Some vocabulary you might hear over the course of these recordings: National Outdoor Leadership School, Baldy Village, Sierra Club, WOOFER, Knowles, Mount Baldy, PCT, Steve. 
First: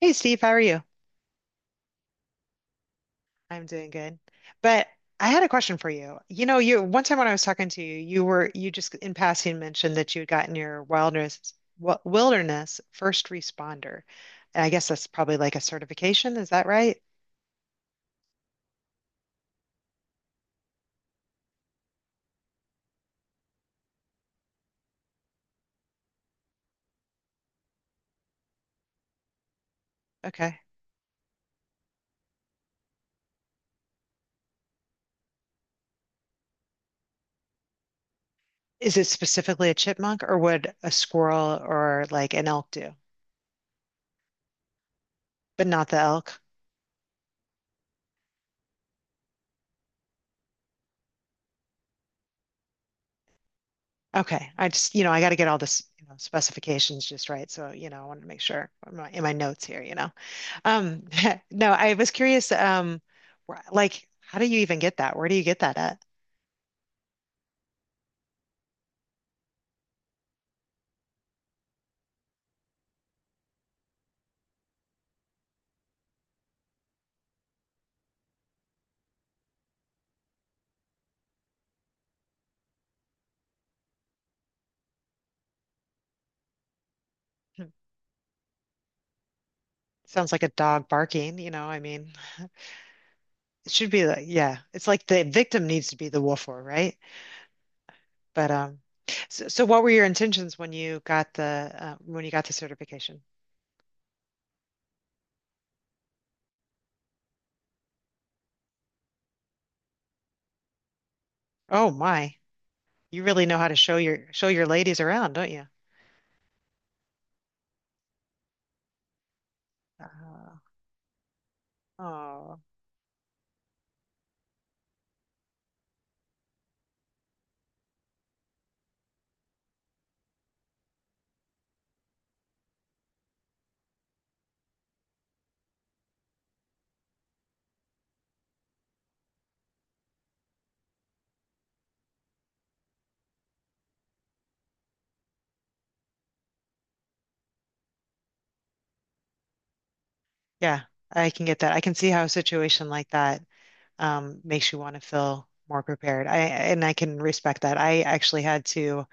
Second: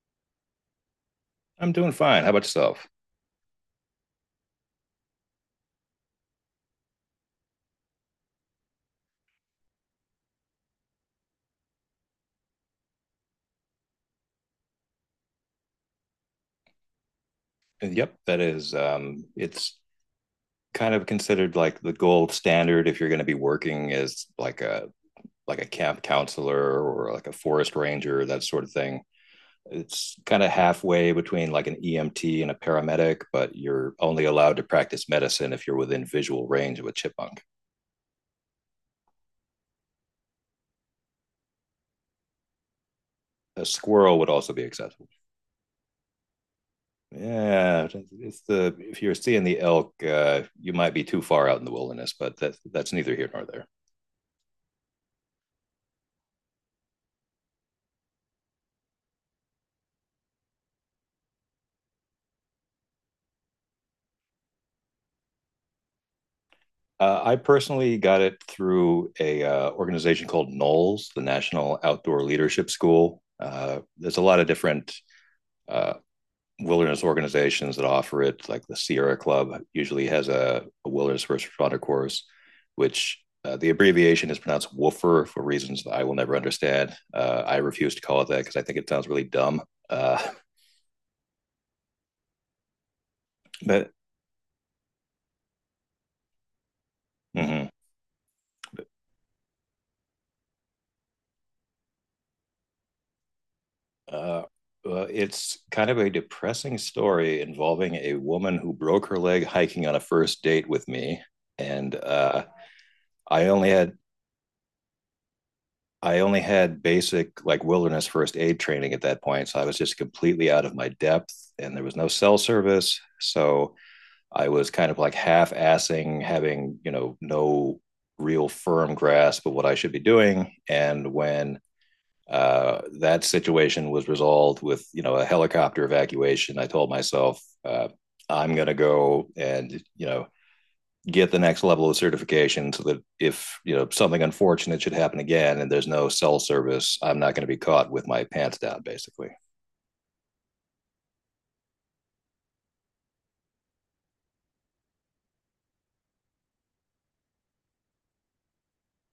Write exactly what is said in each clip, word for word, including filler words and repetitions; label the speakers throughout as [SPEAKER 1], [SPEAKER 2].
[SPEAKER 1] Hey Steve, how are you?
[SPEAKER 2] I'm doing fine. How about yourself?
[SPEAKER 1] I'm doing good. But I had a question for you. You know, you one time when I was talking to you, you were you just in passing mentioned that you had gotten your wilderness wi- wilderness first responder. And I guess that's probably like a certification, is that right?
[SPEAKER 2] And yep, that is. Um, it's kind of considered like the gold standard if you're going to be working as like a like a camp counselor or like a forest ranger, that sort of thing. It's kind of
[SPEAKER 1] Okay.
[SPEAKER 2] halfway between like an E M T and a paramedic, but you're only allowed to practice medicine if you're within visual range of a chipmunk.
[SPEAKER 1] Is it specifically a chipmunk or would a squirrel or like an elk do?
[SPEAKER 2] A squirrel would also be acceptable.
[SPEAKER 1] But not the elk.
[SPEAKER 2] Yeah, it's the if you're seeing the elk, uh, you might be too far out in the wilderness, but that's that's neither here nor there.
[SPEAKER 1] Okay. I just, you know, I got to get all this, you know, specifications just right. So, you know, I want to make sure in my, in my notes here, you know. Um, no, I was curious, um, wh- like, how do you even get that? Where do you get that at?
[SPEAKER 2] Uh, I personally got it through a uh, organization called Knowles, the National Outdoor Leadership School. Uh, there's a lot of different uh, wilderness organizations that offer it, like the Sierra Club usually has a, a wilderness first responder course, which uh, the abbreviation is pronounced WOOFER for reasons that I will never understand. Uh, I
[SPEAKER 1] Hmm.
[SPEAKER 2] refuse to call it that because I think it sounds really dumb. Uh,
[SPEAKER 1] Sounds like a dog barking, you know, I mean, it
[SPEAKER 2] but.
[SPEAKER 1] should be like, yeah, it's like the victim needs to be the wolfer, right?
[SPEAKER 2] Mm-hmm.
[SPEAKER 1] But, um, so, so what were your intentions when you got the, uh, when you got the certification?
[SPEAKER 2] Uh, uh, it's kind of a depressing story involving a woman who broke her leg hiking on a first date with me,
[SPEAKER 1] Oh
[SPEAKER 2] and
[SPEAKER 1] my,
[SPEAKER 2] uh,
[SPEAKER 1] you
[SPEAKER 2] I
[SPEAKER 1] really know how
[SPEAKER 2] only
[SPEAKER 1] to
[SPEAKER 2] had
[SPEAKER 1] show your, show your ladies around, don't you?
[SPEAKER 2] I only had basic like wilderness first aid training at that point, so I was just completely
[SPEAKER 1] Uh,
[SPEAKER 2] out of my depth, and there was no cell
[SPEAKER 1] Oh,
[SPEAKER 2] service, so I was kind of like half assing, having you know no real firm grasp of what I should be doing, and when Uh, that situation was resolved with you know a helicopter evacuation. I told myself uh, I'm going to go and you know get the next level of certification so that if you know something unfortunate should happen again and there's no cell service, I'm not going to be caught with my pants down, basically.
[SPEAKER 1] yeah, I can get that. I can see how a situation like that um, makes you want to feel more prepared. I and I can respect that. I actually had to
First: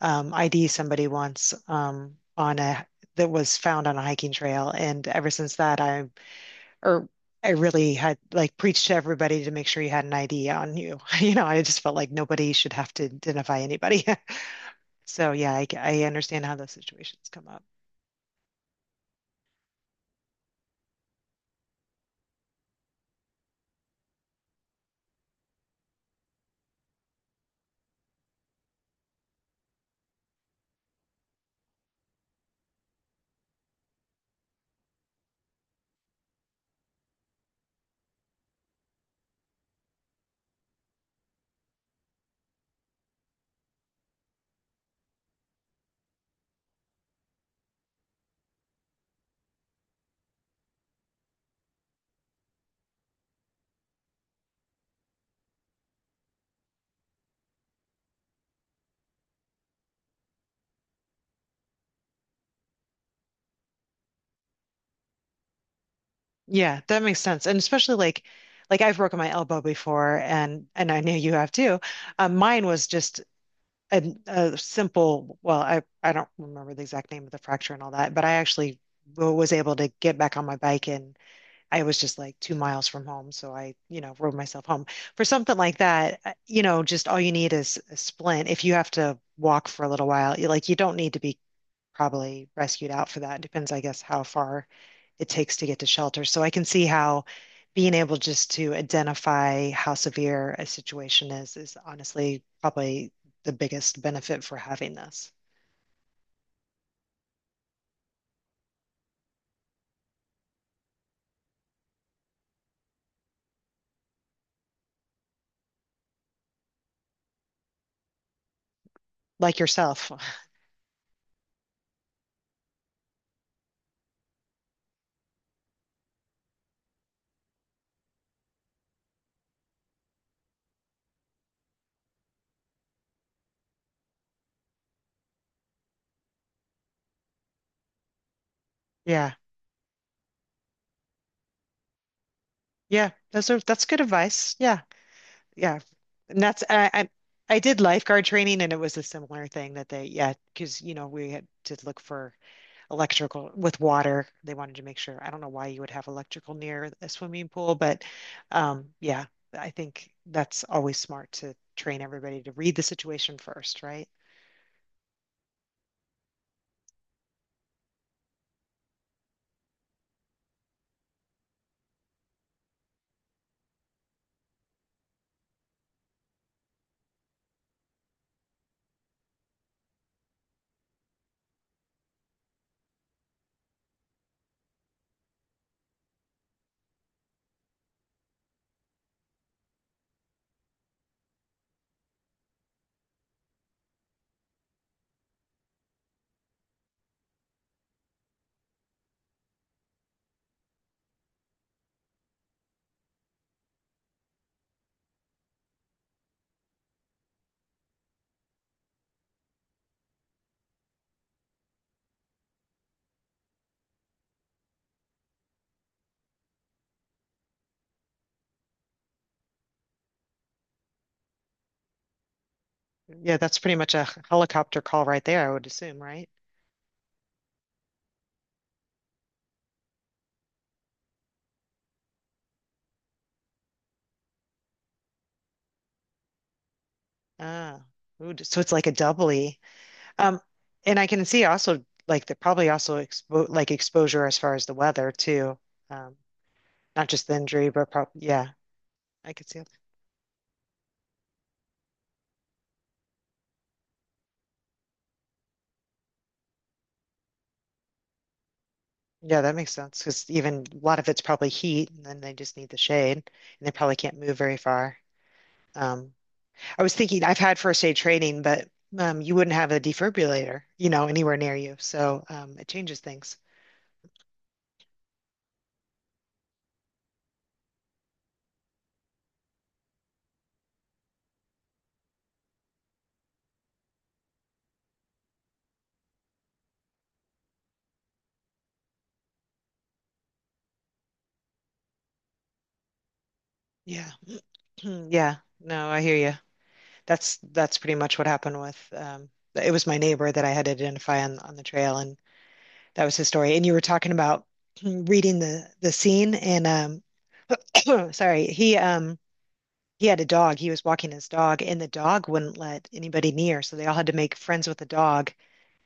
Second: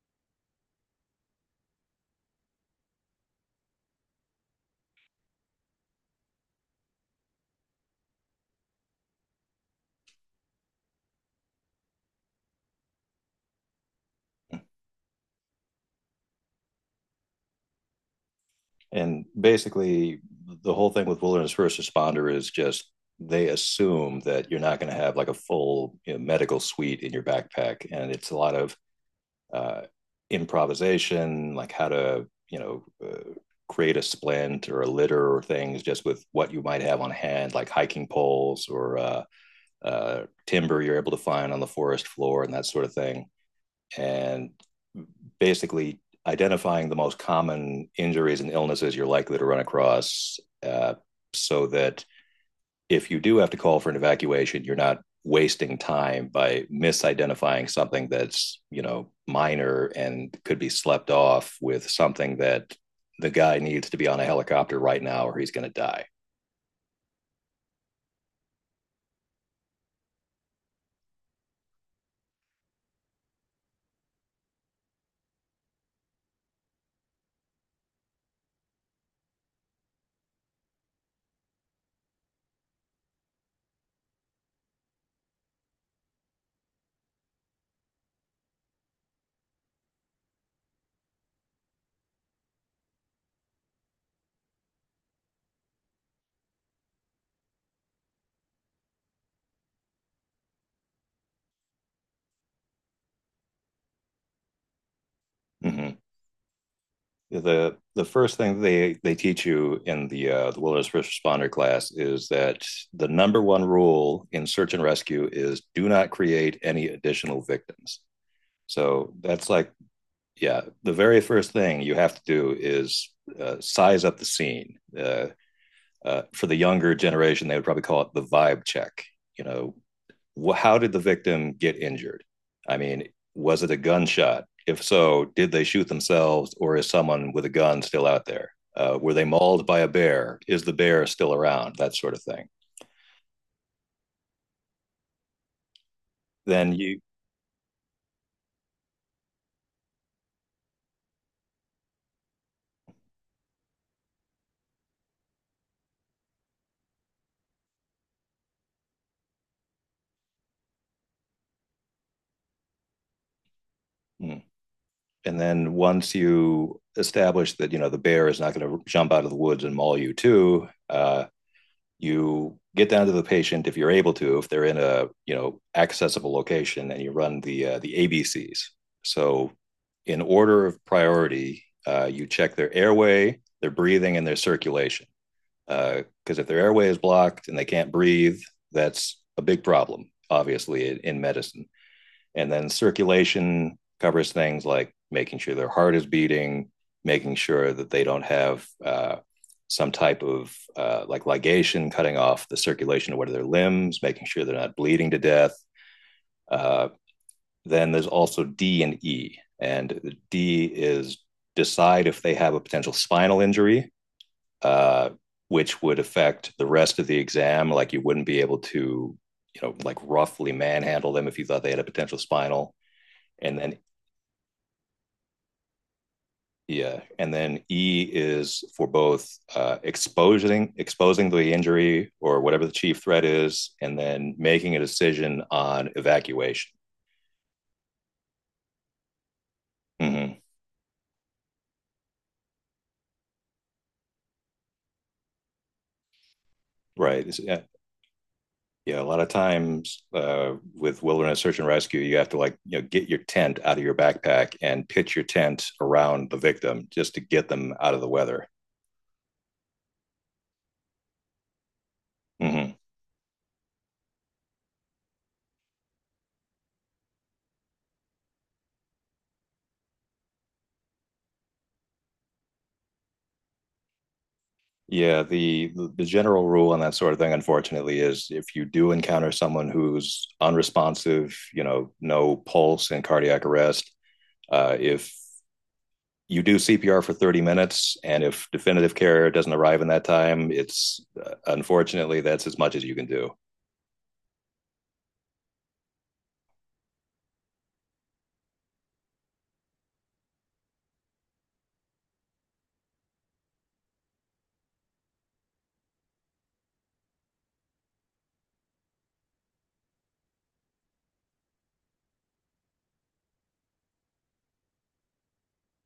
[SPEAKER 1] um, I D somebody once um, on a that was found on a hiking trail, and ever since that, I or I really had like preached to everybody to make sure you had an I D on you. You know, I just felt like nobody should have to identify anybody. So yeah, I, I understand how those situations come up.
[SPEAKER 2] And basically, the whole thing with wilderness first responder is just they assume that you're not going to have like a full, you know, medical suite in your backpack, and it's a lot of uh, improvisation, like how to, you know uh, create a splint or a litter or things just with what you might have on hand, like hiking poles or uh, uh, timber you're able to find on the forest floor and that sort of thing. And basically identifying the most common injuries and illnesses you're likely to run across, uh, so that if you do have to call for an evacuation, you're not wasting time by misidentifying something that's, you know, minor and could be slept off with something that the guy needs to be on a helicopter right now or he's going to die.
[SPEAKER 1] Yeah, that makes sense. And especially like like I've broken my elbow before and and I know you have too. Um, mine was just a, a simple, well, I I don't remember the exact name of the fracture and all that, but I actually w- was able to get back on my bike and I was just like two miles from home, so I, you know, rode myself home. For something like that, uh, you know, just all you need is a splint. If you have to walk for a little while, you like you don't need to be probably rescued out for that. Depends, I guess, how far it takes to get to shelter. So I can see how being able just to identify how severe a situation is is honestly probably the biggest benefit for having this.
[SPEAKER 2] Mm-hmm. The the first thing they they teach you in the uh, the wilderness first responder class is that the number one rule in search and rescue is do not create any additional victims. So that's
[SPEAKER 1] Like
[SPEAKER 2] like,
[SPEAKER 1] yourself.
[SPEAKER 2] yeah, the very first thing you have to do is uh, size up the scene. Uh, uh, for the younger generation, they would probably call it the vibe check. You know, wh- how did the victim get injured? I mean, was it a gunshot? If so, did they shoot themselves or is someone with a gun still out there? Uh, were they
[SPEAKER 1] Yeah.
[SPEAKER 2] mauled by a bear? Is the bear still around? That sort of thing.
[SPEAKER 1] Yeah. Those are that's good advice. Yeah. Yeah. And that's
[SPEAKER 2] Then
[SPEAKER 1] I,
[SPEAKER 2] you.
[SPEAKER 1] I I did lifeguard training and it was a similar thing that they yeah, because you know, we had to look for electrical with water. They wanted to make sure. I don't know why you would have electrical near a swimming pool, but um, yeah, I think that's always smart to train everybody to read the situation first, right?
[SPEAKER 2] Mm. And then once you establish that, you know, the bear is not going to jump out of the woods and maul you too, uh, you get down to the patient if you're able to, if they're in a, you know accessible location, and you run the uh, the A B Cs. So in order of priority, uh, you check their airway, their breathing, and their circulation, because uh, if their airway is blocked and they can't breathe, that's a big problem, obviously, in, in medicine. And then circulation covers things like making sure their heart is beating, making sure that they don't have, uh, some type of, uh, like ligation cutting off the circulation of one of their limbs, making sure they're not bleeding to death. Uh, then there's also D and E. And D is decide if they have a potential spinal injury, uh, which would affect the rest of the exam. Like, you wouldn't be able to, you know, like roughly manhandle them if you thought they had a potential spinal.
[SPEAKER 1] Yeah,
[SPEAKER 2] And
[SPEAKER 1] that's pretty
[SPEAKER 2] then,
[SPEAKER 1] much a helicopter call right there, I would assume, right?
[SPEAKER 2] yeah, and then E is for both, uh, exposing exposing the injury or whatever the chief threat is, and then making a decision on evacuation.
[SPEAKER 1] Ah, ooh, so it's like a doubly.
[SPEAKER 2] Hmm.
[SPEAKER 1] Um, and I can see also like the probably also expo like exposure as far as the weather too. Um, Not just
[SPEAKER 2] Right.
[SPEAKER 1] the
[SPEAKER 2] Yeah,
[SPEAKER 1] injury, but prob yeah,
[SPEAKER 2] yeah. A lot of
[SPEAKER 1] I could see.
[SPEAKER 2] times, uh, with wilderness search and rescue, you have to, like, you know get your tent out of your backpack and pitch your tent around the victim just to get them out of the weather.
[SPEAKER 1] Yeah, that makes sense because even a lot of it's probably heat, and then they just need
[SPEAKER 2] Hmm.
[SPEAKER 1] the shade, and they probably can't move very far. Um, I was thinking I've had first aid training, but um, you wouldn't have a defibrillator, you know, anywhere near you, so um, it changes things.
[SPEAKER 2] Yeah, the the general rule on that sort of thing, unfortunately, is if you do encounter someone who's unresponsive, you know, no pulse and cardiac arrest, uh, if you do C P R for thirty minutes, and if definitive care doesn't arrive in that time, it's, uh, unfortunately, that's as much as you can do.
[SPEAKER 1] Yeah, yeah. No, I hear you. That's that's pretty much what happened with. Um, it was my neighbor that I had to identify on on the trail, and that was his story. And you were talking about reading the the scene, and um, sorry, he um. He had a dog. He was walking his dog, and the dog wouldn't let anybody near. So they all had to make friends with the dog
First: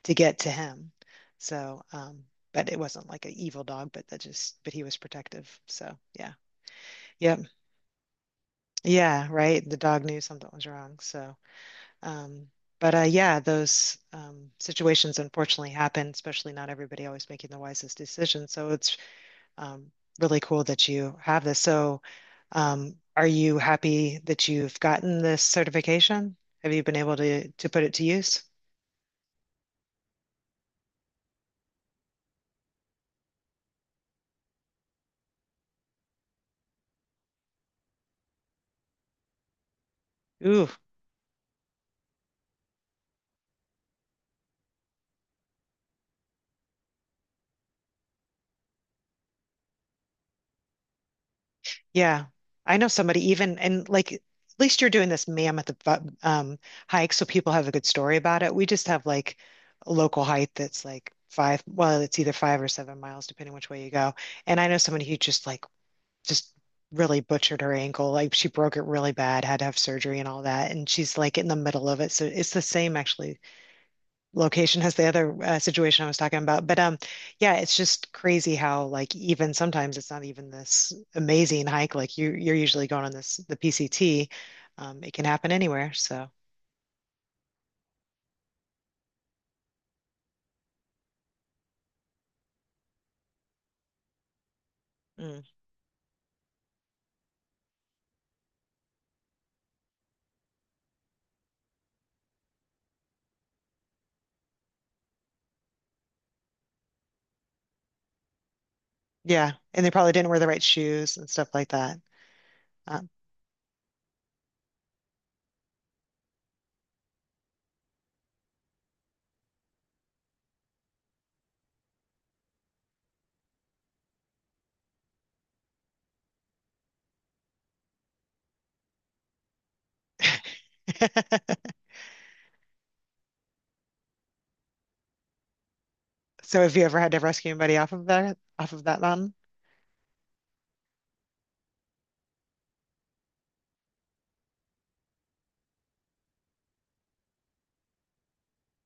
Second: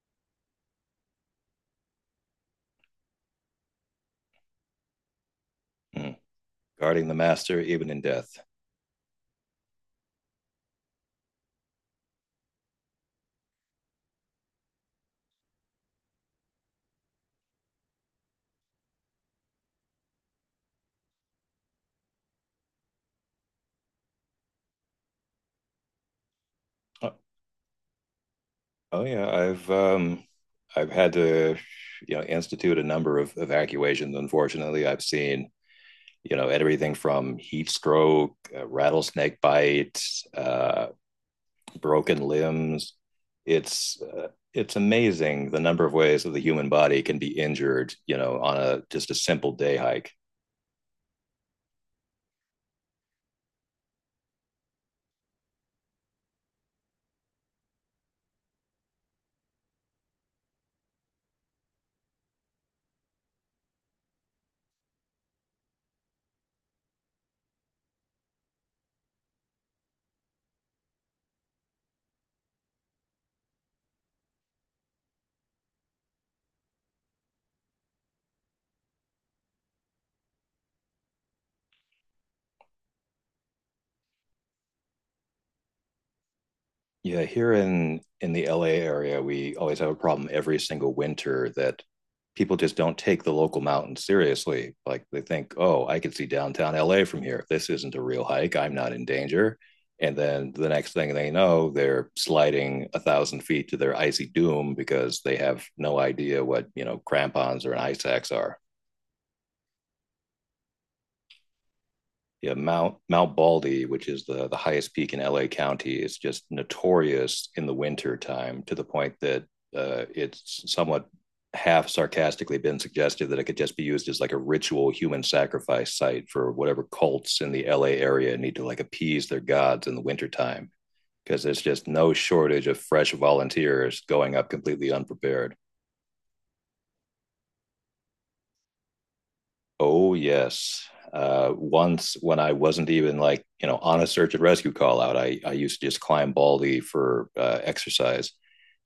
[SPEAKER 1] to get to him. So, um, but it wasn't like an evil dog, but that just, but he was protective. So,
[SPEAKER 2] Mm.
[SPEAKER 1] yeah.
[SPEAKER 2] Guarding the
[SPEAKER 1] Yep.
[SPEAKER 2] master even in death.
[SPEAKER 1] Yeah. Right. The dog knew something was wrong. So, um, but uh, yeah, those um, situations unfortunately happen, especially not everybody always making the wisest decisions. So it's um, really cool that you have this. So, um, are you happy that you've gotten this certification? Have you been
[SPEAKER 2] Oh,
[SPEAKER 1] able to to put it to use?
[SPEAKER 2] oh yeah, I've um, I've had to, you know institute a number of evacuations. Unfortunately, I've seen, you know, everything from heat stroke, uh, rattlesnake bite,
[SPEAKER 1] Ooh,
[SPEAKER 2] uh, broken limbs. It's uh, it's amazing the number of ways that the human body can be injured, you know, on a just a simple day hike.
[SPEAKER 1] yeah. I know somebody even and like at least you're doing this mammoth bu- um, hike, so people have a good story about it. We just have like a local hike that's like five. Well, it's either five or seven miles, depending which way you go. And I know somebody who just like just really butchered her ankle. Like she broke it really bad, had to have surgery and all that. And she's like in the middle of it. So it's the same actually location as the other uh, situation I was talking about. But um, yeah, it's just crazy how like even sometimes it's not even this amazing hike. Like you you're usually going on this the P C T. Um, it can happen anywhere. So
[SPEAKER 2] Yeah, here in in the L A area, we always have a problem every single winter that people just don't take the local mountains seriously. Like they
[SPEAKER 1] mm,
[SPEAKER 2] think, "Oh, I can see downtown L A from here. This isn't a real hike. I'm not in danger." And then the next thing they know, they're sliding a thousand feet to their icy doom because they have no idea what, you know, crampons or an ice axe are.
[SPEAKER 1] yeah, and they probably didn't wear the right shoes and stuff like that.
[SPEAKER 2] Yeah, Mount
[SPEAKER 1] Um,
[SPEAKER 2] Mount Baldy, which is the the highest peak in L A County, is just notorious in the winter time, to the point that uh, it's somewhat half sarcastically been suggested that it could just be used as like a ritual human sacrifice site for whatever cults in the L A area need to, like, appease their gods in the wintertime, because there's just no shortage of fresh volunteers going up completely unprepared.
[SPEAKER 1] so have you ever had to rescue anybody off of that off of that mountain?
[SPEAKER 2] Oh yes. Uh, once when I wasn't even, like, you know on a search and rescue call out, I I used to just climb Baldy for uh, exercise,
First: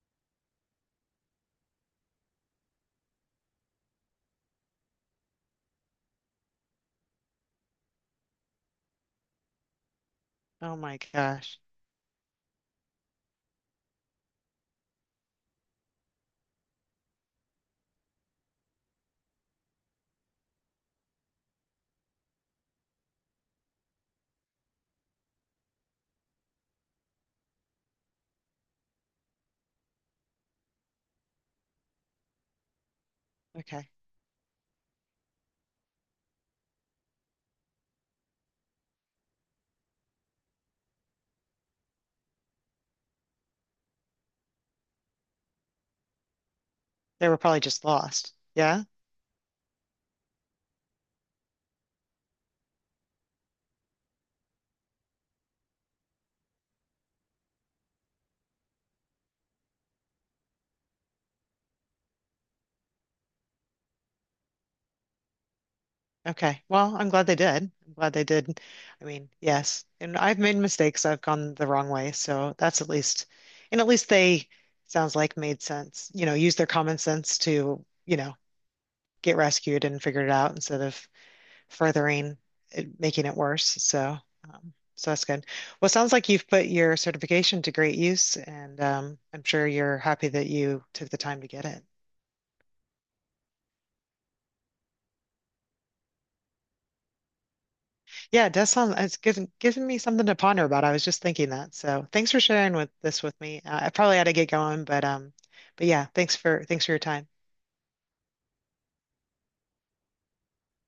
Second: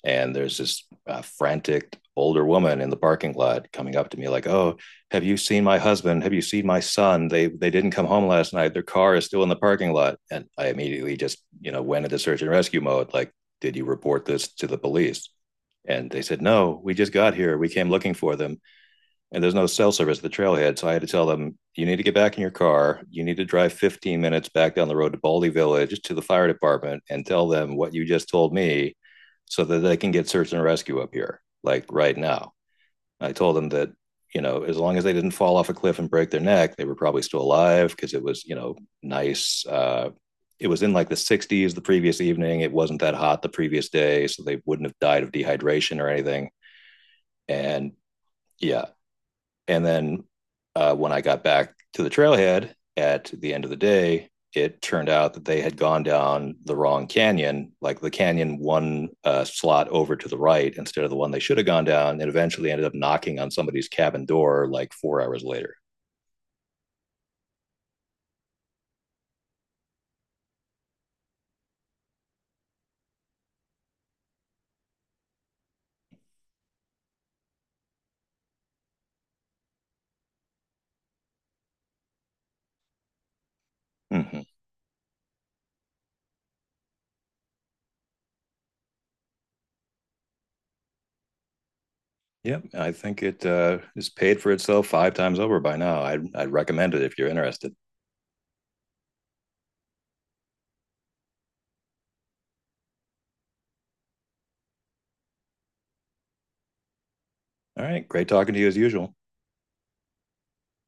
[SPEAKER 2] and there's this uh, frantic older woman in the parking lot coming up to me like, "Oh, have you seen my husband? Have you seen my son? They they didn't come home last night. Their car is still in the parking lot." And I
[SPEAKER 1] Oh my
[SPEAKER 2] immediately just
[SPEAKER 1] gosh.
[SPEAKER 2] you know went into search and rescue mode. Like, did you report this to the police? And they said, "No, we just got here. We came looking for them." And there's no cell service at the trailhead. So I had to tell them, you need to get back in your car. You need to drive fifteen minutes back down the road to Baldy Village to the fire department and tell them what you just told me so that they can get search and rescue up here, like right now. I told them that,
[SPEAKER 1] Okay.
[SPEAKER 2] you know, as long as they didn't fall off a cliff and break their neck, they were probably still alive because it was, you know, nice. Uh, it was in like the sixties the previous evening. It wasn't that hot the previous day. So they wouldn't have died of dehydration or anything.
[SPEAKER 1] They were probably just
[SPEAKER 2] And,
[SPEAKER 1] lost. Yeah.
[SPEAKER 2] yeah, and then uh, when I got back to the trailhead at the end of the day, it turned out that they had gone down the wrong canyon, like the canyon one uh, slot over to the right instead of the one they should have gone down, and eventually ended up knocking on somebody's cabin door like four hours later.
[SPEAKER 1] Okay. Well, I'm glad they did. I'm glad they did. I mean, yes. And I've made mistakes. I've gone the wrong way. So that's at least, and at least they sounds like made sense, you know, use their common sense to, you know, get rescued and figure it out instead of furthering it, making it worse. So,
[SPEAKER 2] Mm-hmm.
[SPEAKER 1] um, so that's good. Well, it sounds like you've put your certification to great use, and um, I'm sure you're happy that you took the time to get it.
[SPEAKER 2] Yep, I think it uh, is paid for itself five times over by now. I'd, I'd recommend it if you're interested.
[SPEAKER 1] Yeah, it does sound, it's given, given me something to ponder about. I was just thinking that. So thanks for sharing with this with me. Uh, I probably had to get going, but um, but yeah, thanks for thanks for your time.
[SPEAKER 2] All right, great talking to you as usual.